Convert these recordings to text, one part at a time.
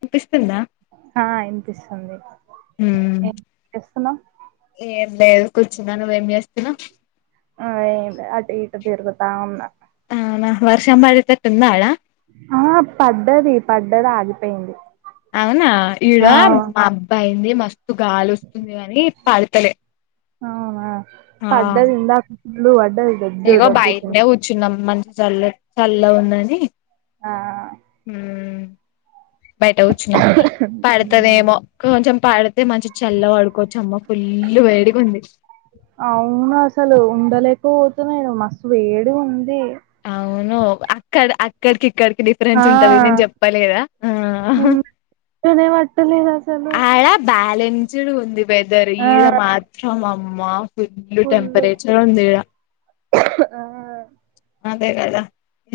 వినిపిస్తుందా ఆ ఇనిపిస్తుంది ఉమ్ ఏం చేస్తున్నావు ఏం లేదు కూర్చున్న నువ్వ ఏం చేస్తున్నవు ఆ ఏం లె అటు ఇటు తిరుగుతా ఉన్న అవునా వర్షము బడెటతట్టు ఉందా ఆడ ఆ పడ్డది పడ్డది ఆగిపేయింది అవునా ఈడ మబ్బయింది మస్తు గాలి ఓస్తుంది గాని పడతలే ఆవునా ఆ ఆ పడ్డది ఇందాక ఫుల్ వ ఇగో బయటన్నే గూచ్చున్నం మం చల్లటి చల్ల ఉందని ఆ ఊ బయట కూర్చున్నము ఉమ్ పడతదేమో కొంచెం పడు అయితే మంచి చల్ల వడుకోవచ్చు అమ్మ ఫుల్ వేడిగు ఉంది పోతుమో మేడం మస్తు వేడిగుంది అవును అక్కడ అక్కడకి ఇక్కడికి ఆ డిఫరెన్స్ ఉంటది నేను చెప్పలేద ఆ పట్టలేదసలు ఇంజుడు ఉంది వెదర్ ఈడ మాత్రం అమ్మా ఫుల్ ఫుల్లు టెంపరేచర్ ఉందీడ ఆ అదే గద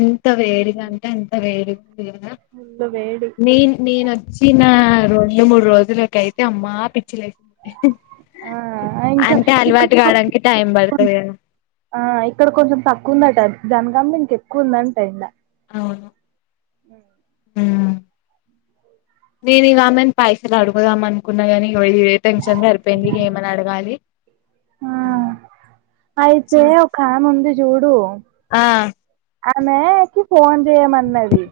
ఎంత వేడిగంటె అంత వేడిగు ఫుల్లు వేడి నీన్ నేన్ చ్చిన రెండు మూడు రోజులకైతే అమ్మా పిచ్చిలేసి ఆ ఇంకా అంటే అలవాటు ఇక్కడ కావడానికి టైం బడతది గద ఆ ఇక్కడ కొంచెం తక్కువ ఉందట జనగా ఇంకెక్కువ ఉందంట ఎండ అవును ఊ నేను ఇగ ఆమెను పైసలు అడుగుదామనుకున్న గాని ఇగో ఇదే టెన్షన్ సరిపేయింది ఇగ ఏమని అడగాలి ఆ అయితే ఒకామే ఉంది చూడు ఆ ఆమె కి ఫోన్ చేయమన్నది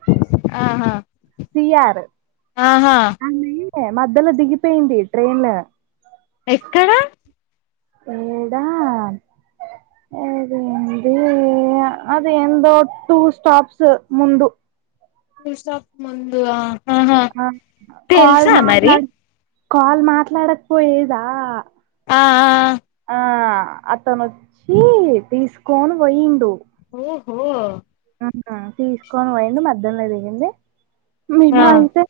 ఆహా సీఆర్ ఆహా మధ్యలో దిగిపోయింది ట్రైన్ ఎక్కడ ఏడా ఎ ఏంది అది ఏందో టూ స్టాప్స్ ముందు టు స్టాప్స్ ముందు ఆ ఆ కాల్ మాట్లాడ కాల్ మాట్లాడకపోయేదా ఆ ఆ ఆ ఆ అతను వచ్చి తీసుకొని పోయిండు. ఓహో అహా తీసుకోని పోయిండు మధ్యలో దిగింది మేము ఆ అయితే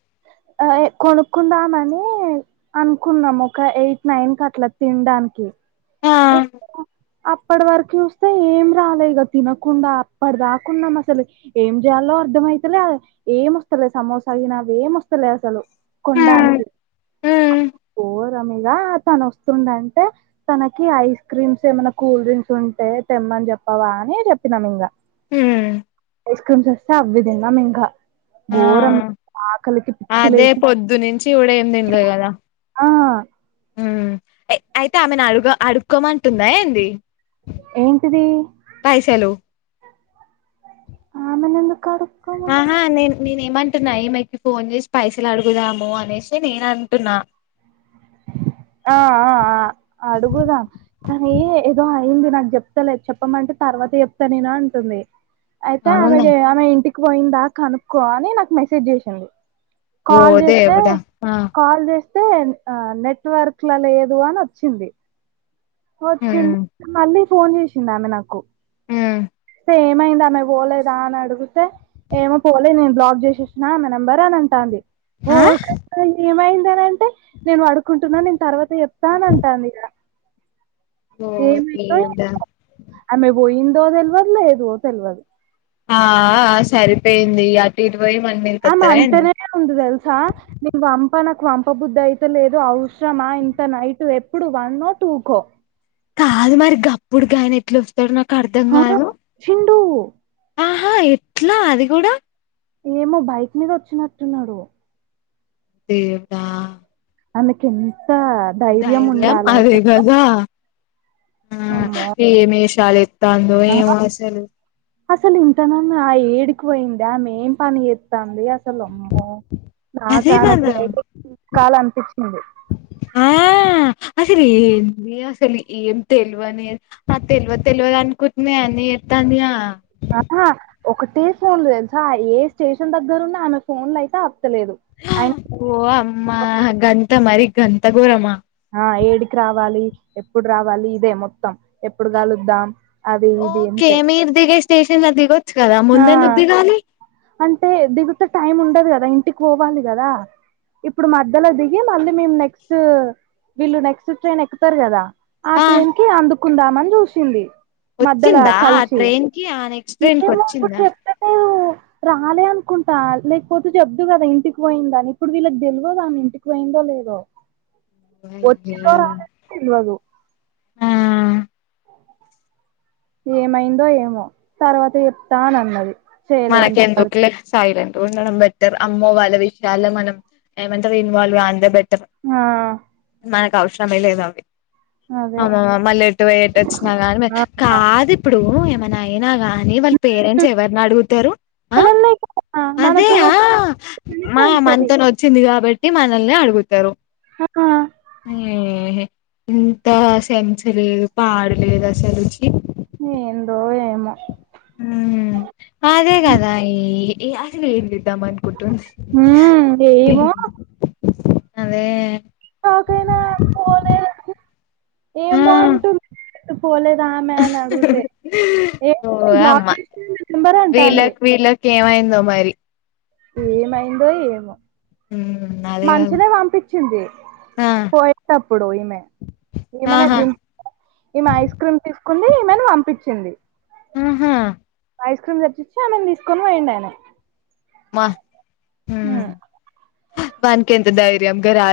ఆ ఏ కొనుక్కుందామని అనుకున్నాం ఒక ఎయిట్, నైన్ కట్లా తినడానికి ఆ ఇగ అప్పటి వరకు చూస్తే ఏం రాలే ఇగ తినకుండా అప్పడి దాకున్నాం అసలు ఏం జేయాలో? అర్థమయితలే ఏం వస్తలే సమోసా గినా ఏమ్ వస్తలే అసలు ఉమ్ కొనడానికి ఉమ్ గోరమిగా తను వస్తుండంటే తన కి ఐస్ క్రీమ్స్ ఏమైన్నా కూల్ డ్రింక్స్ ఉంటే తెమ్మని చెప్పావా అని జెప్పినాం ఇంగా ఉమ్ ఐస్ క్రీమ్స్ వస్తే అవి తిన్నాం ఇంగా ఆ ఘోరం ఆకలికి పిచ్చి లేసి తివుడు ఏం దిన్లే గదా ఆ మ్ ఎ అయితే ఆమెను అడుగ అడుకోమంటుందా ఏంది? ఏంటిది పైసలు ఆమె నెందు ఆహా నేను నేనే ఏమంటున్నా ఈమెకి ఫోన్ చేసి పైసలు అడుగుదాము అనేసి నేను అంటున్నా. [inaudible] ఆ ఆ ఆ అడుగుదాం కానీ ఏదో అయింది నాకు జేప్తలేదు చెప్పమంటే తర్వాత జెప్తానేను అంటుంది. అయితే అవునా ఆమెకి ఆమె ఇంటికి పోయిందా కనుక్కో అని నాకు మెసేజ్ జేసింది. ఓ కాల్ జేస్తే దేవుడా ఆ కాల్ జే తే ఆ నెట్వర్క్ ల లేదు అని వచ్చింది. వచ్చింది ఉమ్ మళ్ళీ ఫోన్ జేసింది ఆమె నాకు మ్ సో ఏమైంది ఆమె బోలేదా అని అడుగుతే? ఏమో పోలే నేను బ్లాక్ చేసేసిన ఆమె నంబర్ అని అంటాంది. ఓ ఆ గట్లా ఏమైందనంటే? నేను బడుకుంటున్నా, నేను తర్వాత చెప్తా అని అంటుంది ఇగ ఓ ఏమైతో దేవుడా ఆమె బోయిందో తెల్వదు, లేదో తెల్వదు ఆ ఆ సరిపోయింది ఇగ అటు ఇ ఆమె అంటనే ఉంది దెల్సా నేన్ పం ప నాకు పంపబుద్ధి అయితలేదు అవసరమా ఇంత నైట్ ఎప్పుడు వన్ నో, టూకో కాదు మరి గప్పుడు గాయన ఎట్లా వస్తడు నాకు అర్ధం గాదు. టూ ఆహా ఎట్లా అది గూడా ఏమో బైక్ మీద వచ్చినట్టున్నడు దేవుడా ఆయనకి ఎంత ధైర్యం ఉండాలి అదే అసలుకు కదా ఆ ఏమ్ యెషాలు ఏత్తందో ఆ ఏమో అసలు అసలు ఇంతనన్న ఆ యెడికి పోయింది. ఆమె ఏం పని జేస్తంది అసలు అమ్మో నాకు అదే ఆమెకు గదా డైరెక్ట్ తీసుకోవాలనిపించింది ఆ అసలు ఏంది అసలు ఏం తెలివని ఆ తెలివద్ తెలివద్ అనుకుంటనె అన్ని చేత్త తందిగా ఆహా ఒకటే ఫోన్లు తెల్సా ఏ స్టేషన్ దగ్గరున్నా ఆమె ఫోన్లు అయితె అప్ ఓ అమ్మా గంత మరి గంత గోరమ ఆ ఏడికి రావాలి ఎప్పుడు రావాలి ఇదే మొత్తం ఎప్పుడు కలుద్దాం అది ఇది ఓకే అంతే మీరు దిగే స్టేషన్ ల దిగొచ్చు కదా ముందెందుకు ఆ దిగాలి అంటే దిగుతె టైమ్ ఉండద్ కదా ఇంటికి పోవాలి గదా ఇప్పుడు మధ్యల దిగి మళ్ళీ మేము నెక్స్ట్ వీళ్ళు నెక్స్ట్ ట్రైన్ ఎక్కుతారు కదా ఆ ట్రైన్ కి అందుకుందామని చూసింది మధ్యల వచ్చిందా ఆ కలిషి ట్రైన్ కి ఆ నెక్స్ట్ ట్రైన్ కి వచ్చిందా రాలే అనుకుంటా లేకపోతే జబ్దు కదా ఇంటికి పోయిందాని ఇప్పుడు వీళ్ళక్ దెల్వాద్ ఆమె ఇంటికి పోయిందో లేదో వచ్చిందో రాలేదో తెల్వదు ఆ ఏమైందో ఏమో తర్వాత చెప్తా అనన్నది మనకెందుకులే సయిరన్ ఉండడం బెటర్ అమ్మో వాళ్ళ విషయాల మనం ఏమంటర్ ఇన్వాల్వ్ కాందే బె ఆ ఔష్రామేలేదావి అదే అమ్మో మళ్ళీ ఎటుపోయేటచ్చినా కాని మే ఆ కాదు ఇప్పుడు మన అయినా గాని వాళ పేరెంట్స్ ఎవరిని అడుగు తారు అ మనల్నే కదా అదే మనతోని ఆ వచ్చింది మనకే మా అయితది మనతోన్ వచ్చింది కాబట్టి మనల్నే అడుగుతారు ఆ ఏహే ఇంత సెన్స్ లేదు పాడ్లేదు అసలు చి ఎందో ఏమో ఉమ్ అదే గదా ఈ అసలు ఎ ద్దమనుకుంటుంది హ్మ్ ఏమో అదే షాకైనా పోలేదని ఆ ఎటుపోలే ఆమె అనడుగుతే ఏ ఓ అమ్మ బ్లాక్ చేసిన నెంబర్ అంటంది వీళ్ళకి వీళ్ళకి ఏమైందో మరి ఏమైందో ఏమో అదే కదా మంచినే పంపించింది ఆ పోయేటప్పుడు ఈమె ఈమనే ఆహా దిం ఈమె ఐస్ క్రీమ్ తీసుకుంది ఈమెను పంపించింది ఆహా ఐస్ క్రీమ్ దెచ్చిచ్చి ఆమేను తీసుకొని పోయిండు అయినే వ ఆ వానికెంత ధైర్యం గా రా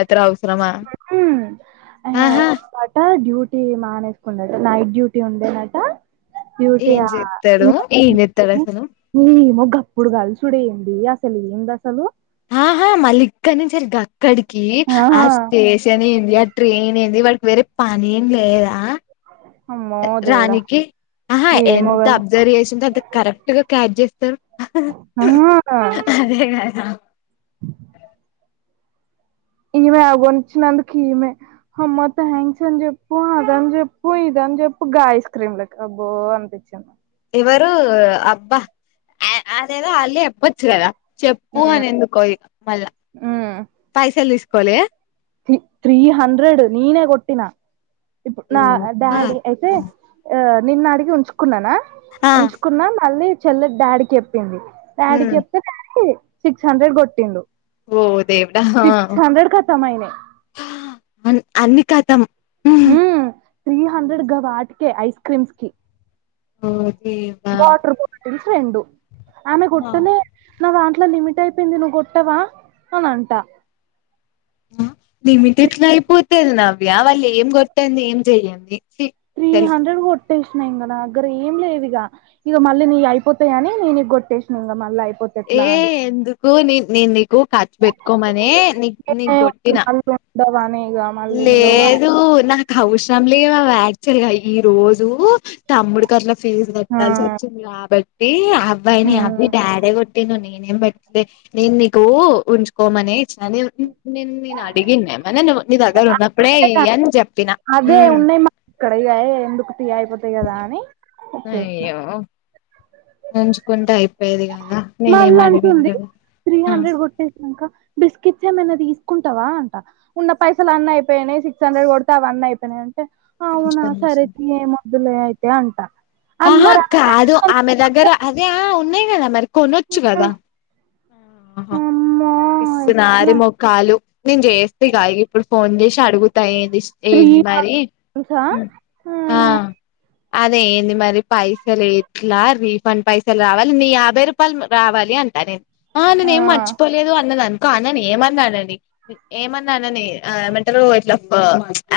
ఆహా ఆ ట డ్యూ టి మానేసుకుందట నైట్ డ్యూటీ ఉందనట ఏం డ్యూటియా చెప్తాడు ఏం చెప్తాడు అసలు ఏమో గప్పుడు కలుసుడె అసలు ఏందసలు ఆహా మళ్ళీ ఇక్కడినుంచెల్లి గక్కడికి ఆ ఆస్ స్టేషన్ ఏందీ ట్రైన్ ఏంది వాడికి వేరే పనెం లేదా అమ్మో దేవుడా రానికి ఆహా ఏమో ఎంత కదా అబ్జర్వ్ చేసింటే అంత కరెక్ట్ గా క్యాజ్ చేస్ ఆ అదే కదా నేన్ కూడ అవి కోనిచ్చినందుకె ఇమె హమ్మ థాంక్స్ అని చెప్పు అదని చెప్పు అని చెప్పు గా ఐస్ క్రీమ్ లక ఆబో అనిపించ ఇవరు అబ్బ అదేద ఆలె చెప్పుచు కదా చెప్పు హ్మ్ అని ఎందుకో ఇ మళ్ళ పైసలు తీసుకపోలే తీ త్రీ హండ్రెడ్ నినే కొట్టిన ఇప్నా డాడీ అయితే ఆ నిన్న అడిగి ఉంచుకున్నానా ఆ ఉంచుకున్నా మళ్ళీ చెల్లె డాడీకి చెప్పింది డాడీకి ఉమ్ చెప్తే డాడీ సిక్స్ హండ్రెడ్ కొట్టిండు ఓ దేవుడా సిక్స్ హండ్రెడ్ కతం అయినాయ్ అన్ అన్ని కతం ఉ త్రీ హండ్రెడ్ గ వాటికే ఐస్ క్రీమ్స్ కె ఓ దేవా వాటర్ బోటిల్స్ రెండు ఆమె ఆ గొట్టలే నా దాన్ ట్ల లిమిట్ అయిపోయింది నువ్ కొట్టవా అని అంట లిమిట్ ఎట్ల అయిపోతది నవ్యా వాళ్ళు ఏం కొట్టంది ఏం చెయ్యంది ఛీ త్రీ అసలు హండ్రెడ్ కోట్ కొట్టేసిన ఇంగ నా దగ్గర ఏం లెవ్ ఇగ ఇగ మళ్ళీ నీ అయిపోతాయని నేనే కొట్టేసినా ఇంగ మళ్ళీ అయిపో ఏ ఎందుకు నీ నే నీకు ఖర్చు పెట్టుకోమనే నీ నీకు కొట్టినా భవానే లేదు నాకు అవసరం లేవవి యాక్చువల్గా ఈ రోజు తమ్ముడికి అట్లా ఫీజ్ ఆ కట్టాల్సి వచ్చింది కాబట్టి అబ్బాయిని అబ్ హ్మ్ డాడే కొట్టిను నేనేం బెట్లే నేను నీకు ఉంచుకోమని అ నేను నేను అడిగిన్న నువ్ నీ దగ్గర ఉన్నప్పుడే ఇయ్యని చెప్ అదే ఉన్నాయి మా ఇక్కడ ఇగ ఎందుకు తీ అయిపోతాయి కదా అని వచ్చేసిన అయ్యో ఉంచుకుంటే అయిపోయేది గా మల్ల అంటుంది త్రీ ఆ హండ్రెడ్ కొట్టేసాక బిస్కెట్స్ ఏమైనా తీసుకుంటావా అంట ఉన్న పైసలు అన్న అయిపోయానాయి సిక్స్ హండ్రెడ్ కొడితే అవన్ని అయిపోయినాయి మంచి అవునా పని సరే చేసినవ్ తీ ఎమ్మొదులే అయితే అంట అన్ ఆహా మరి ఆమె కాదు పైసలతోని ఆమె దగ్గర అదే ఆ ఉన్నాయి కదా మరి కొనొచ్చు కదా అమ్మో ఎట్లా పిస్సినారి మొఖాలు నేను చేస్తే ఇగ ఇప్పుడు ఫోన్ చేసి అడుగుతా ఏ త్రీ ఏంటి మరి తెలుసా ఆ అదే ఏంది మా ది పైసలు ఎట్లా రిఫండ్ పైసలు రావాలి నీ యాభై రూపాయలు రావాలి అంటా నేను ఆ నేనేం మర్చిపోలేదు అన్నదన్ క అనని ఏమన్నానని ఏమన్నానని ఆ ఏమంటరు ఇట్ల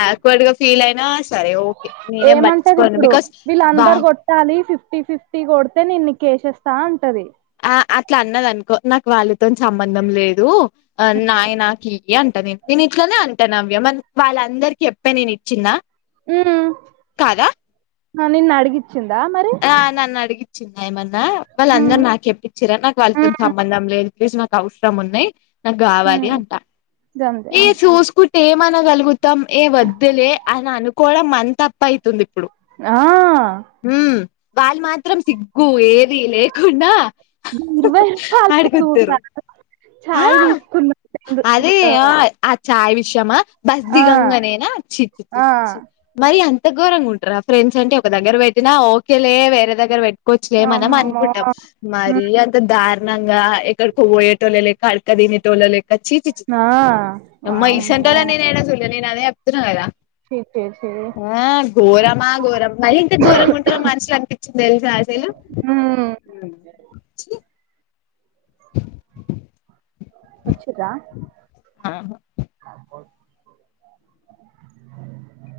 ఆక్వార్డ్ గా ఫీల్ ఫీల్ అయినా సరే ఓకే నేనే పట్టిచుకోను బికాస్ బా ట్టాలి ఫిఫ్టీ ఫిఫ్టీ కొడితే నేన్న కేేసేస్తా అంటది అట్ల అన్నదనుకో నాకు వాళ్ళతోన్ సంబంధం లేదు అ ఉ నాయి నాకి అంటది నెన్ ఇట్లనే అన్ నవ్య మన్ వాళ్ళందరికి ఎప్పే నేను ఇచ్చిందా ఉ నిన్న అడిగిచ్చిందా మరి చిన్న ఏమన్నా వాళ్ళ ఉమ్ అందరు నాకు చెప్పి ఇచ్చిరా నాకు వాళ్ళతోని ఉమ్ సంబంధం లేదు అట్లీస్ నాకు అవసరం ఉన్నాయ్ నాకు కావాలి హ్మ్ అంటా గంతే ఏ అవును సుస్ కున్ ఏమనగలుగుతాం ఏ వద్దులే అని అనుకోవడం మన తప్పయితుంది ఆ వాళ్ మాత్రం సిగ్గు ఏది లేకుండా ఈ ఇరవై రూపాలకే అడుగుతురు సూత్తాన్న ఛాయ్ తీస్కున్న. అదీ ఆ ఆ ఛాయ్ విషయమా బస్ దిగంగనేనా చి చి చి ఆ చి మరి అంత ఘోరంగ ఉంటన్రా ఫ్రెండ్స్ అంటే ఒక దగ్గర పెట్టినా ఓకేలే వేరే దగ్గర పెట్ కోవచ్చులే ఆ మనం అమ్మో అనుకుంటాం. మరి హ్మ్ అంత దారుణంగా ఎక్కడికో పోయేటోల్ల లె క్క అడక్క తినేటోళ్ల లెక్క చీ చి చి ఆ అమ్మ వామ్మో ఇసన్టోలన్ నేనే ఏడ చూ లే నేన్ అదే చెప్తున్న కదా నీ పేర్ ఆ ఘోరమా ఘోరం మరీ ఇంత ఘోరగుంటర మనుషులు అనిపిచ్చింది తెల్సా అసలు హ్మ్ చి వచ్చింరా? ఆహ క్యాంపస్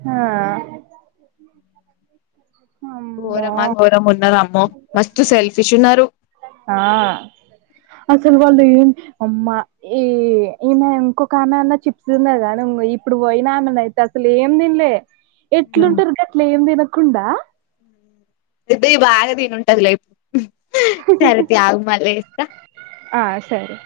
హా ఘోరమా ఘోరమున్నర్ అమ్మో మస్త్ సెల్ఫీష్ ఉన్నరు. ఆ అసలు వాళ్ళు ఏం అమ్మా ఈ ఈమె ఇంకొక ఆమె అన్న చిప్స్ తిన్నదిగానే ఇగో ఇప్పుడు పోయినామె నైతే అసల్ ఏం తిన్లే ఎట్లుంటరు గట్లేం తినకుండా రితి బాగా తినుంటదిలె సరేతి అగు మళ్ళ చేస్తా ఆ సరే